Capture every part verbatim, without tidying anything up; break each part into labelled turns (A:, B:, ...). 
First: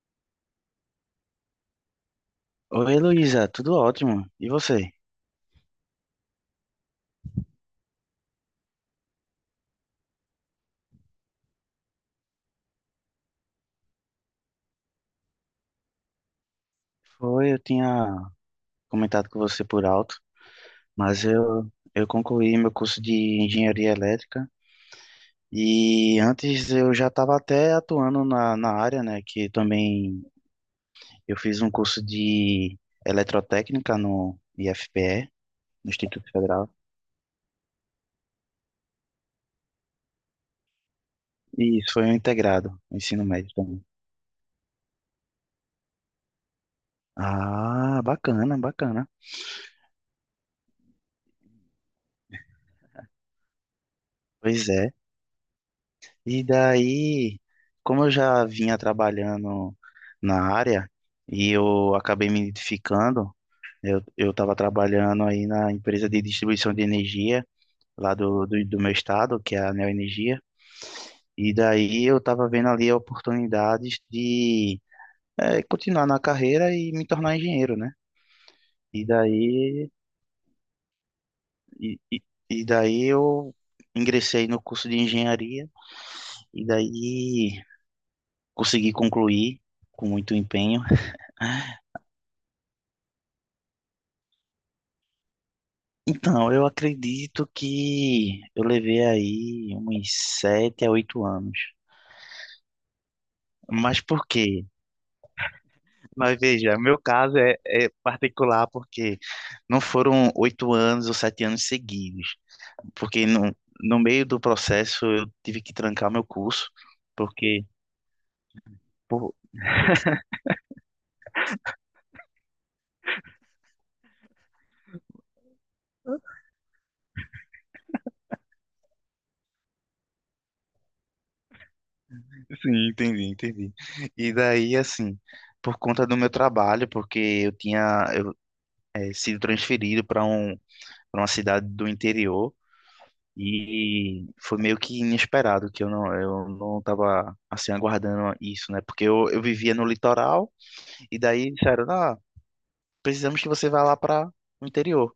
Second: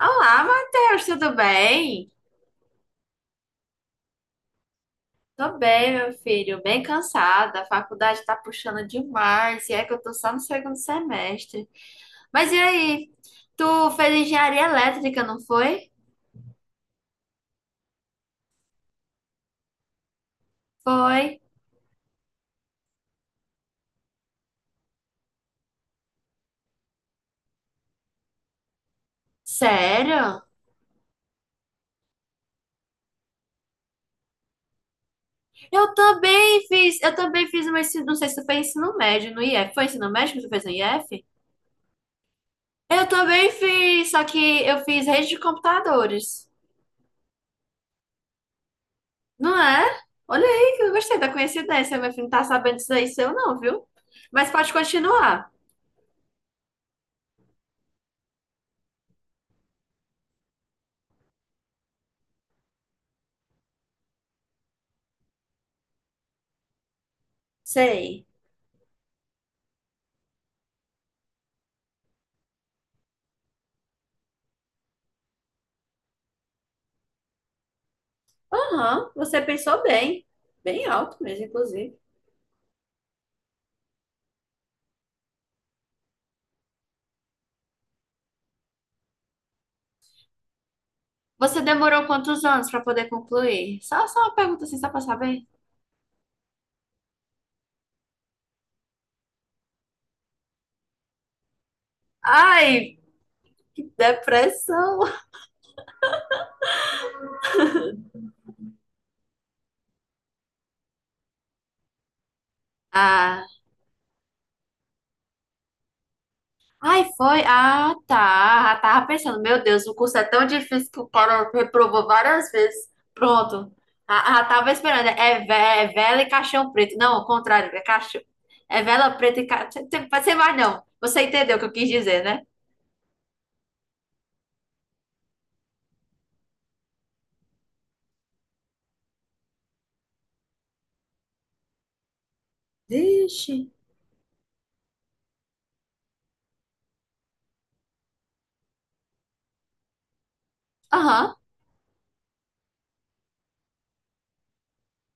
A: Olá, Matheus, tudo bem?
B: Oi, Heloísa, tudo ótimo. E você?
A: Tô bem, meu filho, bem cansada. A faculdade tá puxando demais, e é que eu tô só no segundo semestre. Mas e aí? Tu fez engenharia elétrica, não foi?
B: Foi, eu tinha comentado com você por alto, mas
A: Foi.
B: eu, eu concluí meu curso de engenharia elétrica e antes eu já estava até atuando na, na área, né? Que também
A: Sério?
B: eu fiz um curso de eletrotécnica no I F P E, no
A: Eu
B: Instituto
A: também
B: Federal,
A: fiz, eu também fiz uma, ensi- não sei se tu fez ensino médio no I F. Foi ensino médio que tu fez no I F?
B: e isso foi um integrado, um
A: Eu
B: ensino
A: também
B: médio também.
A: fiz, só que eu fiz rede de computadores.
B: Ah, bacana, bacana.
A: Não é? Olha aí que eu gostei da coincidência. Meu filho não tá sabendo disso aí seu, não, viu? Mas
B: Pois
A: pode
B: é.
A: continuar.
B: E daí, como eu já vinha trabalhando na área e eu acabei me identificando, eu eu estava trabalhando aí na empresa de distribuição de energia lá
A: Sei.
B: do, do, do meu estado, que é a Neoenergia, e daí eu estava vendo ali oportunidades de eh, continuar na carreira e me tornar engenheiro, né? E
A: Aham, você pensou
B: daí,
A: bem. Bem alto mesmo, inclusive.
B: e, e, e daí eu ingressei no curso de engenharia e daí consegui concluir com muito empenho.
A: Você demorou quantos anos para poder concluir? Só, só uma pergunta assim, só pra saber.
B: Então, eu acredito que eu levei aí uns sete a oito anos.
A: Ai, que
B: Mas por quê?
A: depressão.
B: Mas veja, meu caso é, é particular porque não foram oito anos ou sete anos seguidos. Porque
A: Ah.
B: no, no meio do processo eu tive que trancar meu curso,
A: Ai, foi?
B: porque...
A: Ah, tá. Eu tava
B: por-
A: pensando, meu Deus, o curso é tão difícil que o cara reprovou várias vezes. Pronto. Ah, ah, tava esperando. É, ve- é vela e caixão preto. Não, ao contrário, é caixão. É vela preta e caixão. Você vai, não. Você entendeu o que eu quis dizer, né?
B: sim, entendi, entendi. E daí, assim, por conta do meu trabalho, porque eu tinha eu, eh, sido transferido para um, para uma cidade do interior.
A: Vixe.
B: E foi meio que inesperado que eu não eu não tava assim aguardando isso, né? Porque eu, eu vivia no litoral e
A: Aham.
B: daí disseram, ah, precisamos que você vá lá para o interior.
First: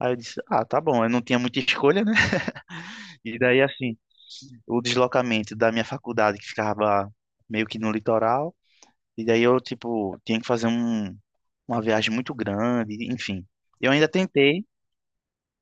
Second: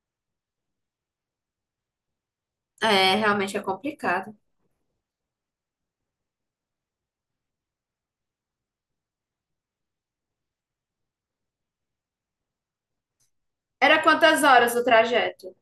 B: Aí eu disse, ah, tá bom, eu não tinha muita escolha, né?
A: É,
B: E
A: realmente é
B: daí assim,
A: complicado.
B: o deslocamento da minha faculdade que ficava meio que no litoral, e daí eu tipo tinha que fazer um, uma viagem muito grande, enfim. Eu
A: Era
B: ainda
A: quantas
B: tentei,
A: horas o trajeto?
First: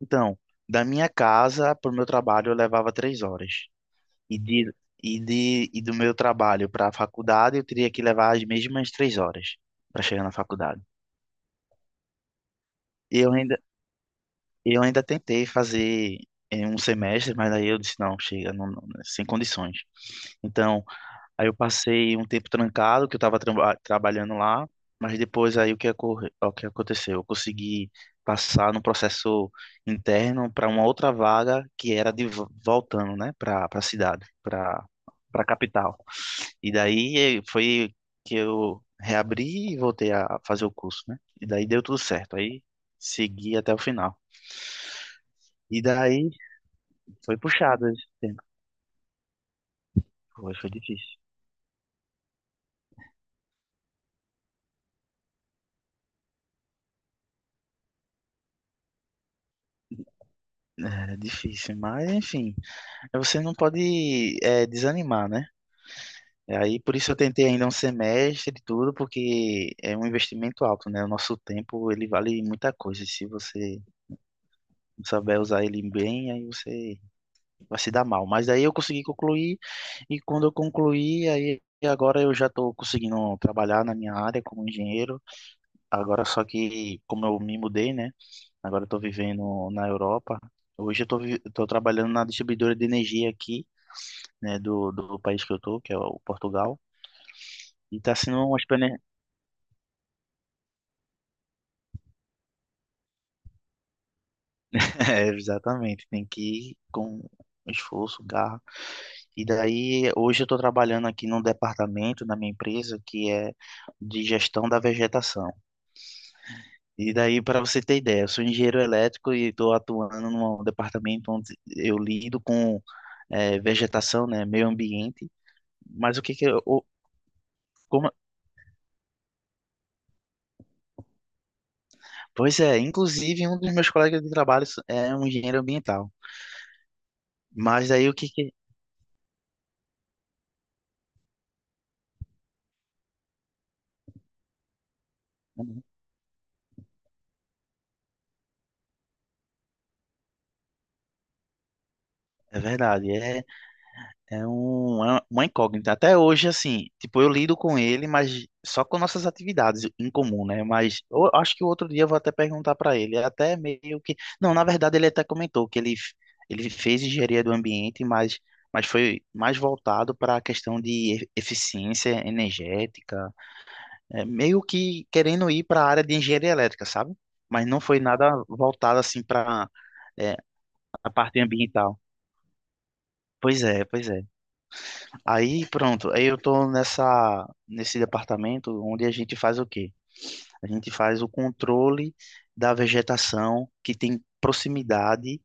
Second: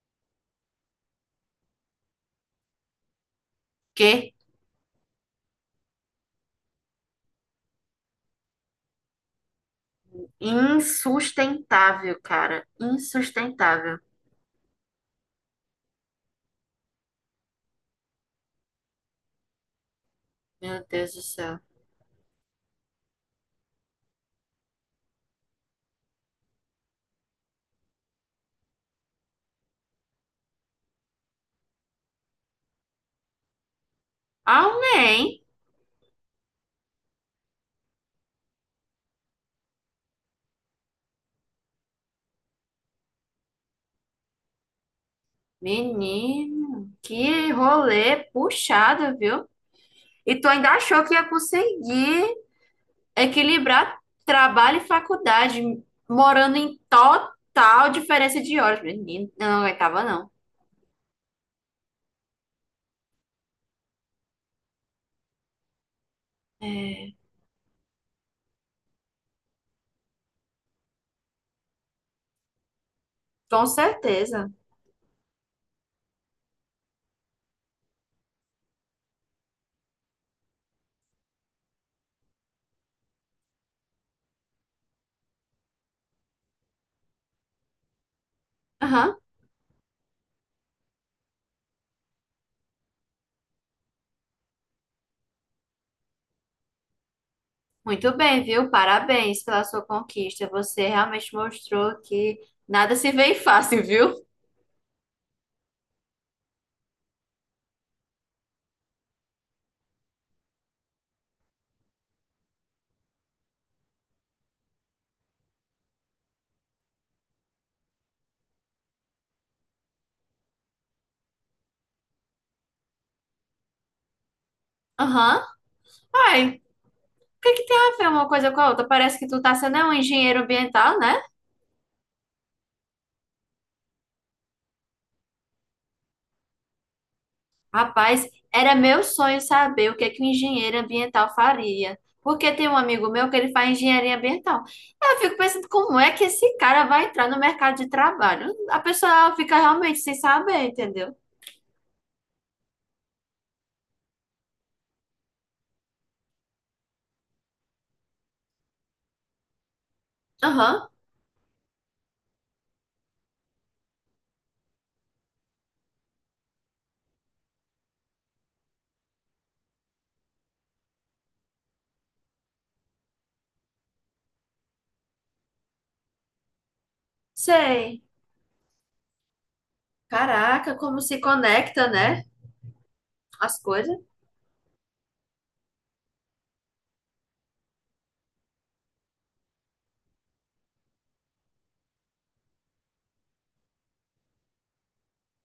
B: então, da minha casa para o meu trabalho eu levava três horas.
A: Que
B: E, de, e, de, e do meu trabalho para a faculdade, eu teria que levar as mesmas três horas para chegar na faculdade.
A: insustentável, cara.
B: eu ainda,
A: Insustentável.
B: eu ainda tentei fazer em um semestre, mas aí eu disse, não, chega, não, não, né, sem condições. Então,
A: Meu Deus do
B: aí eu
A: céu.
B: passei um tempo trancado, que eu estava traba- trabalhando lá, mas depois aí o que, ocorre, o que aconteceu? Eu consegui passar no processo interno para uma outra vaga que era de vo- voltando, né, para a cidade, para
A: Amém.
B: para a capital. E daí eh, foi que eu reabri e voltei a fazer o curso, né? E daí deu tudo certo. Aí segui até o final. E daí
A: Menino,
B: foi
A: que
B: puxado esse
A: rolê
B: tempo.
A: puxado, viu? E tu
B: Foi,
A: ainda
B: foi
A: achou que
B: difícil.
A: ia conseguir equilibrar trabalho e faculdade, morando em total diferença de horas. Menino, eu não aguentava, não.
B: Era difícil, mas enfim. Você não pode eh, desanimar, né? E aí por isso
A: É,
B: eu tentei ainda um semestre e tudo, porque é um investimento alto, né? O nosso tempo, ele vale muita coisa. E se
A: com
B: você
A: certeza.
B: não souber usar ele bem, aí você vai se dar mal. Mas aí eu consegui concluir, e quando eu concluí, aí agora eu já estou conseguindo trabalhar na minha área como engenheiro. Agora só que, como eu me mudei, né? Agora eu estou
A: Aham.
B: vivendo na Europa. Hoje eu estou vi- tô trabalhando na distribuidora de energia aqui, né? Do, do país que eu estou, que é o Portugal. E está
A: Muito bem,
B: sendo uma
A: viu?
B: experiência...
A: Parabéns pela sua conquista. Você realmente mostrou que nada se vê fácil, viu?
B: É, exatamente. Tem que ir com esforço, garra. E daí, hoje eu estou trabalhando aqui num departamento na minha empresa que é de gestão da vegetação. E daí, para você ter ideia, eu sou engenheiro elétrico e estou atuando num departamento onde eu lido com eh, vegetação, né, meio ambiente.
A: Aham.
B: Mas o que
A: Ai,
B: que
A: o
B: eu, o-
A: que que tem a ver
B: Como,
A: uma coisa com a outra? Parece que tu tá sendo um engenheiro ambiental, né?
B: pois é, inclusive um dos meus colegas de trabalho é um engenheiro ambiental. Mas daí o
A: Rapaz,
B: que que
A: era meu sonho saber o que é que um engenheiro ambiental faria. Porque tem um amigo meu que ele faz engenharia ambiental. Eu fico pensando como é que esse cara vai entrar no mercado de trabalho. A pessoa fica realmente sem saber, entendeu?
B: é verdade, é é um- é uma incógnita. Até hoje, assim, tipo, eu lido com ele, mas só com nossas atividades em comum, né?
A: Aham,
B: Mas eu acho que outro dia eu vou até perguntar para ele. É até meio que. Não, na verdade, ele até comentou que ele, ele fez engenharia do ambiente, mas, mas foi mais voltado para a questão de e- eficiência energética. É, meio que querendo ir para a área de engenharia elétrica, sabe? Mas não foi
A: sei.
B: nada voltado, assim, para,
A: Caraca, como
B: a
A: se
B: parte
A: conecta,
B: ambiental.
A: né? As
B: Pois é,
A: coisas.
B: pois é. Aí pronto, aí eu tô nessa nesse departamento onde a gente faz o quê? A gente faz o controle da vegetação que tem proximidade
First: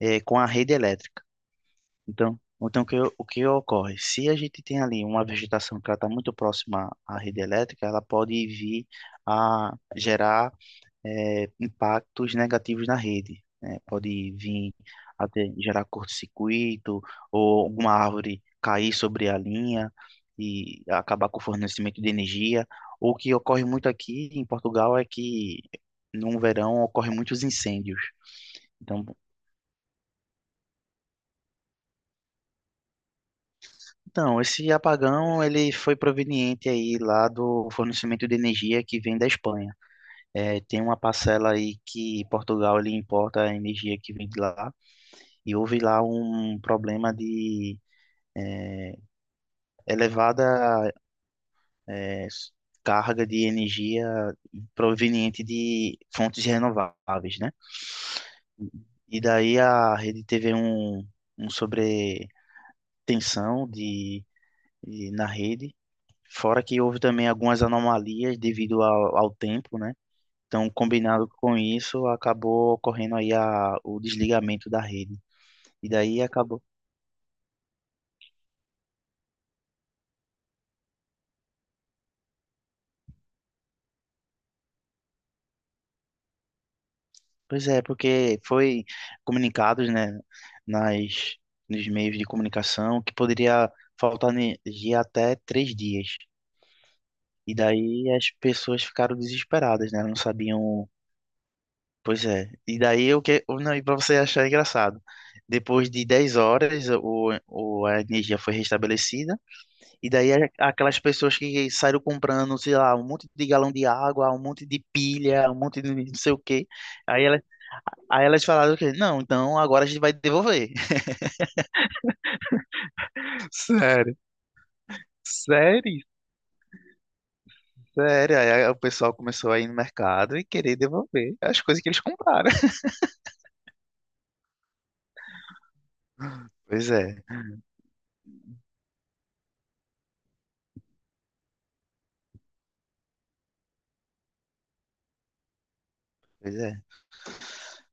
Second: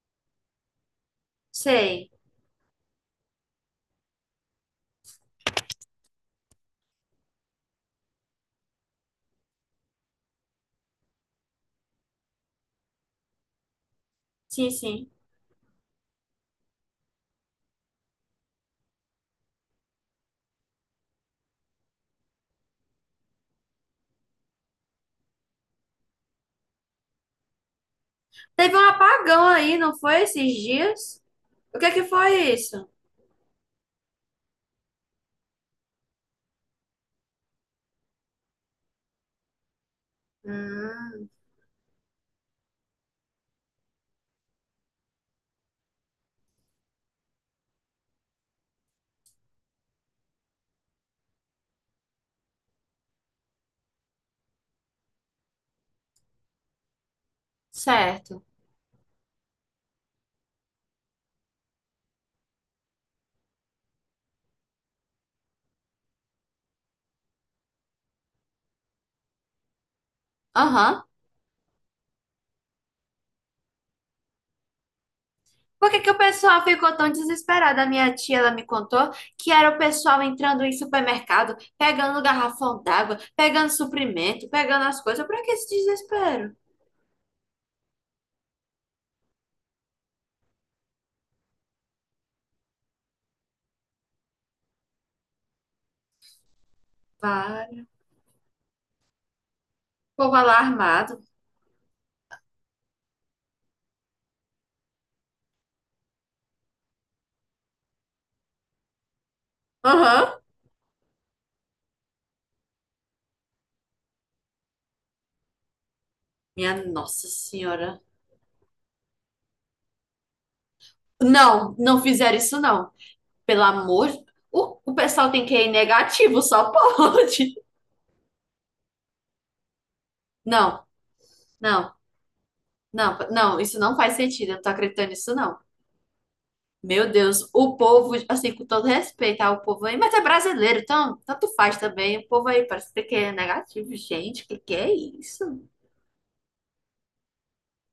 B: eh, com a rede elétrica.
A: Sei.
B: Então, então o que, o que ocorre? Se a gente tem ali uma vegetação que ela está muito próxima à rede elétrica, ela pode vir a gerar é, impactos negativos na rede, né? Pode
A: Sim,
B: vir
A: sim.
B: até gerar curto-circuito ou alguma árvore cair sobre a linha e acabar com o fornecimento de energia. O que ocorre muito aqui em Portugal é que no verão ocorrem muitos incêndios.
A: Teve um
B: Então,
A: apagão aí, não foi esses dias? O que é que foi isso?
B: então, esse apagão ele foi proveniente aí lá do fornecimento de energia que vem da Espanha. É, tem uma
A: Hum,
B: parcela aí que Portugal ele importa a energia que vem de lá e houve lá um problema de eh, elevada eh, carga de energia proveniente de fontes renováveis, né?
A: certo.
B: E daí a rede teve um, um sobretensão de, de- na rede, fora que houve também algumas anomalias devido ao, ao tempo, né? Então,
A: Aham.
B: combinado com isso, acabou ocorrendo aí a, o desligamento da rede. E
A: Por que que o
B: daí acabou.
A: pessoal ficou tão desesperado? A minha tia, ela me contou que era o pessoal entrando em supermercado, pegando garrafão d'água, pegando suprimento, pegando as coisas. Pra que esse desespero?
B: Pois é, porque foi comunicados, né, nas, nos meios de comunicação que poderia faltar energia até três dias. E
A: Vale.
B: daí as pessoas ficaram desesperadas, né? Não
A: O povo lá
B: sabiam.
A: armado.
B: Pois é. E daí o que. O- Não, e para você achar engraçado, depois de dez horas o, o, a energia foi restabelecida. E daí
A: Aham.
B: a- aquelas pessoas que saíram comprando, sei lá, um monte de galão de água, um monte de pilha, um monte de não sei o quê.
A: Minha
B: Aí
A: Nossa Senhora.
B: Aí elas falaram o quê? Não, então agora a gente vai devolver.
A: Não, não fizeram isso não. Pelo amor
B: Sério.
A: de... O, o pessoal tem que ir
B: Sério,
A: negativo, só pode.
B: sério. Aí o pessoal começou a ir no mercado e querer
A: Não,
B: devolver as coisas que
A: não,
B: eles compraram.
A: não, não. Isso não faz sentido. Eu não tô acreditando nisso não.
B: Pois é,
A: Meu Deus, o povo, assim, com todo respeito ao povo aí, mas é brasileiro, então tanto faz também. O povo aí parece que é negativo. Gente, que que é isso?
B: pois é.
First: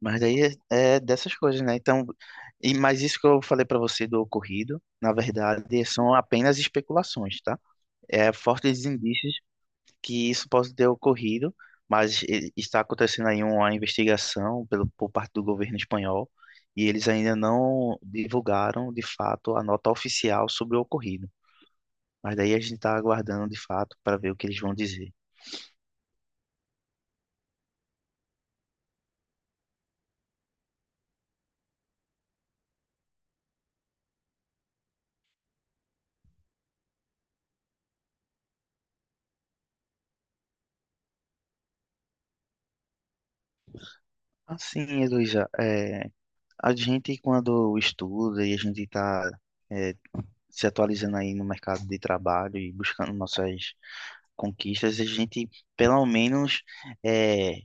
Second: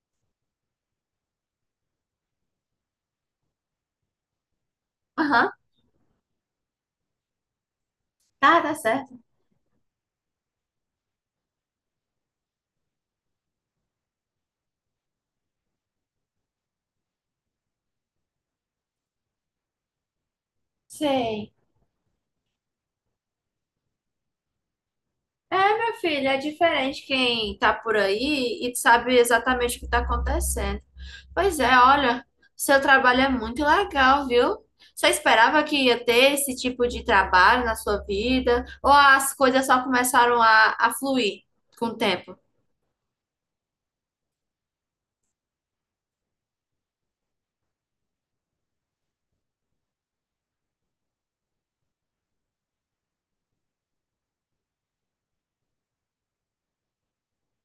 B: Mas daí é, é dessas coisas, né? Então, e, mas isso que eu falei pra você do ocorrido, na
A: Aham,
B: verdade, são apenas especulações, tá? É
A: tá, tá
B: fortes
A: certo.
B: indícios que isso possa ter ocorrido, mas e- está acontecendo aí uma investigação pelo, por parte do governo espanhol e eles ainda não divulgaram de fato a nota oficial sobre o ocorrido.
A: Sei.
B: Mas daí a gente está aguardando de fato para ver o que eles vão dizer.
A: É, meu filho, é diferente quem tá por aí e sabe exatamente o que tá acontecendo. Pois é, olha, seu trabalho é muito legal, viu? Você esperava que ia ter esse tipo de trabalho na sua vida? Ou as coisas só começaram a, a fluir com o tempo?
B: Assim, Heloísa, é, a gente quando estuda e a gente está é, se atualizando aí no mercado de trabalho e buscando nossas conquistas, a gente pelo menos é,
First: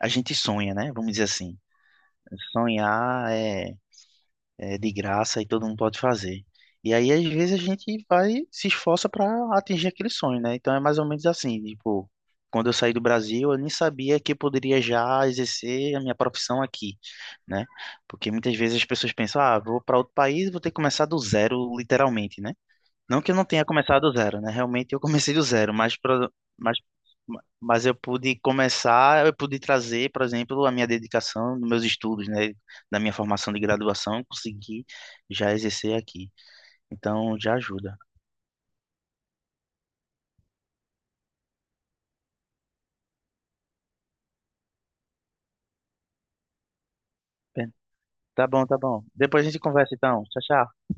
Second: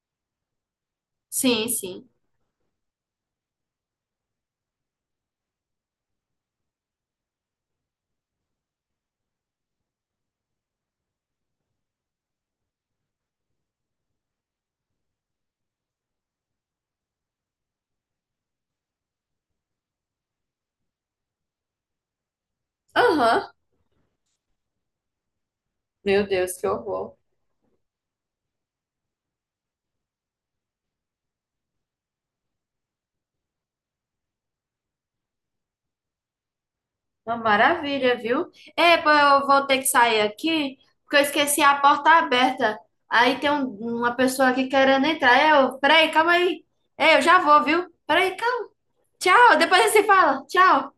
B: a gente sonha, né? Vamos dizer assim.
A: Sim, sim.
B: Sonhar é, é de graça e todo mundo pode fazer. E aí, às vezes, a gente vai, se esforça para atingir aquele sonho, né? Então é mais ou menos assim, tipo, quando eu saí do Brasil, eu nem sabia que eu poderia já exercer a minha profissão aqui, né? Porque muitas vezes as pessoas pensam, ah, vou para outro país, vou ter que começar do zero, literalmente, né? Não que eu não
A: Aham.
B: tenha começado do zero, né? Realmente eu comecei do zero, mas,
A: Meu
B: pro-
A: Deus, que
B: mas,
A: horror.
B: mas eu pude começar, eu pude trazer, por exemplo, a minha dedicação dos meus estudos, né? Da minha formação de graduação, consegui já exercer aqui.
A: Uma
B: Então já ajuda.
A: maravilha, viu? É, pô, eu vou ter que sair aqui, porque eu esqueci a porta aberta. Aí tem um- uma pessoa aqui querendo entrar. Eu, peraí, calma aí. É, eu já vou,
B: Bem,
A: viu? Peraí,
B: tá bom,
A: calma.
B: tá bom. Depois a
A: Tchau,
B: gente
A: depois a gente
B: conversa
A: se
B: então. Tchau,
A: fala.
B: tchau.
A: Tchau.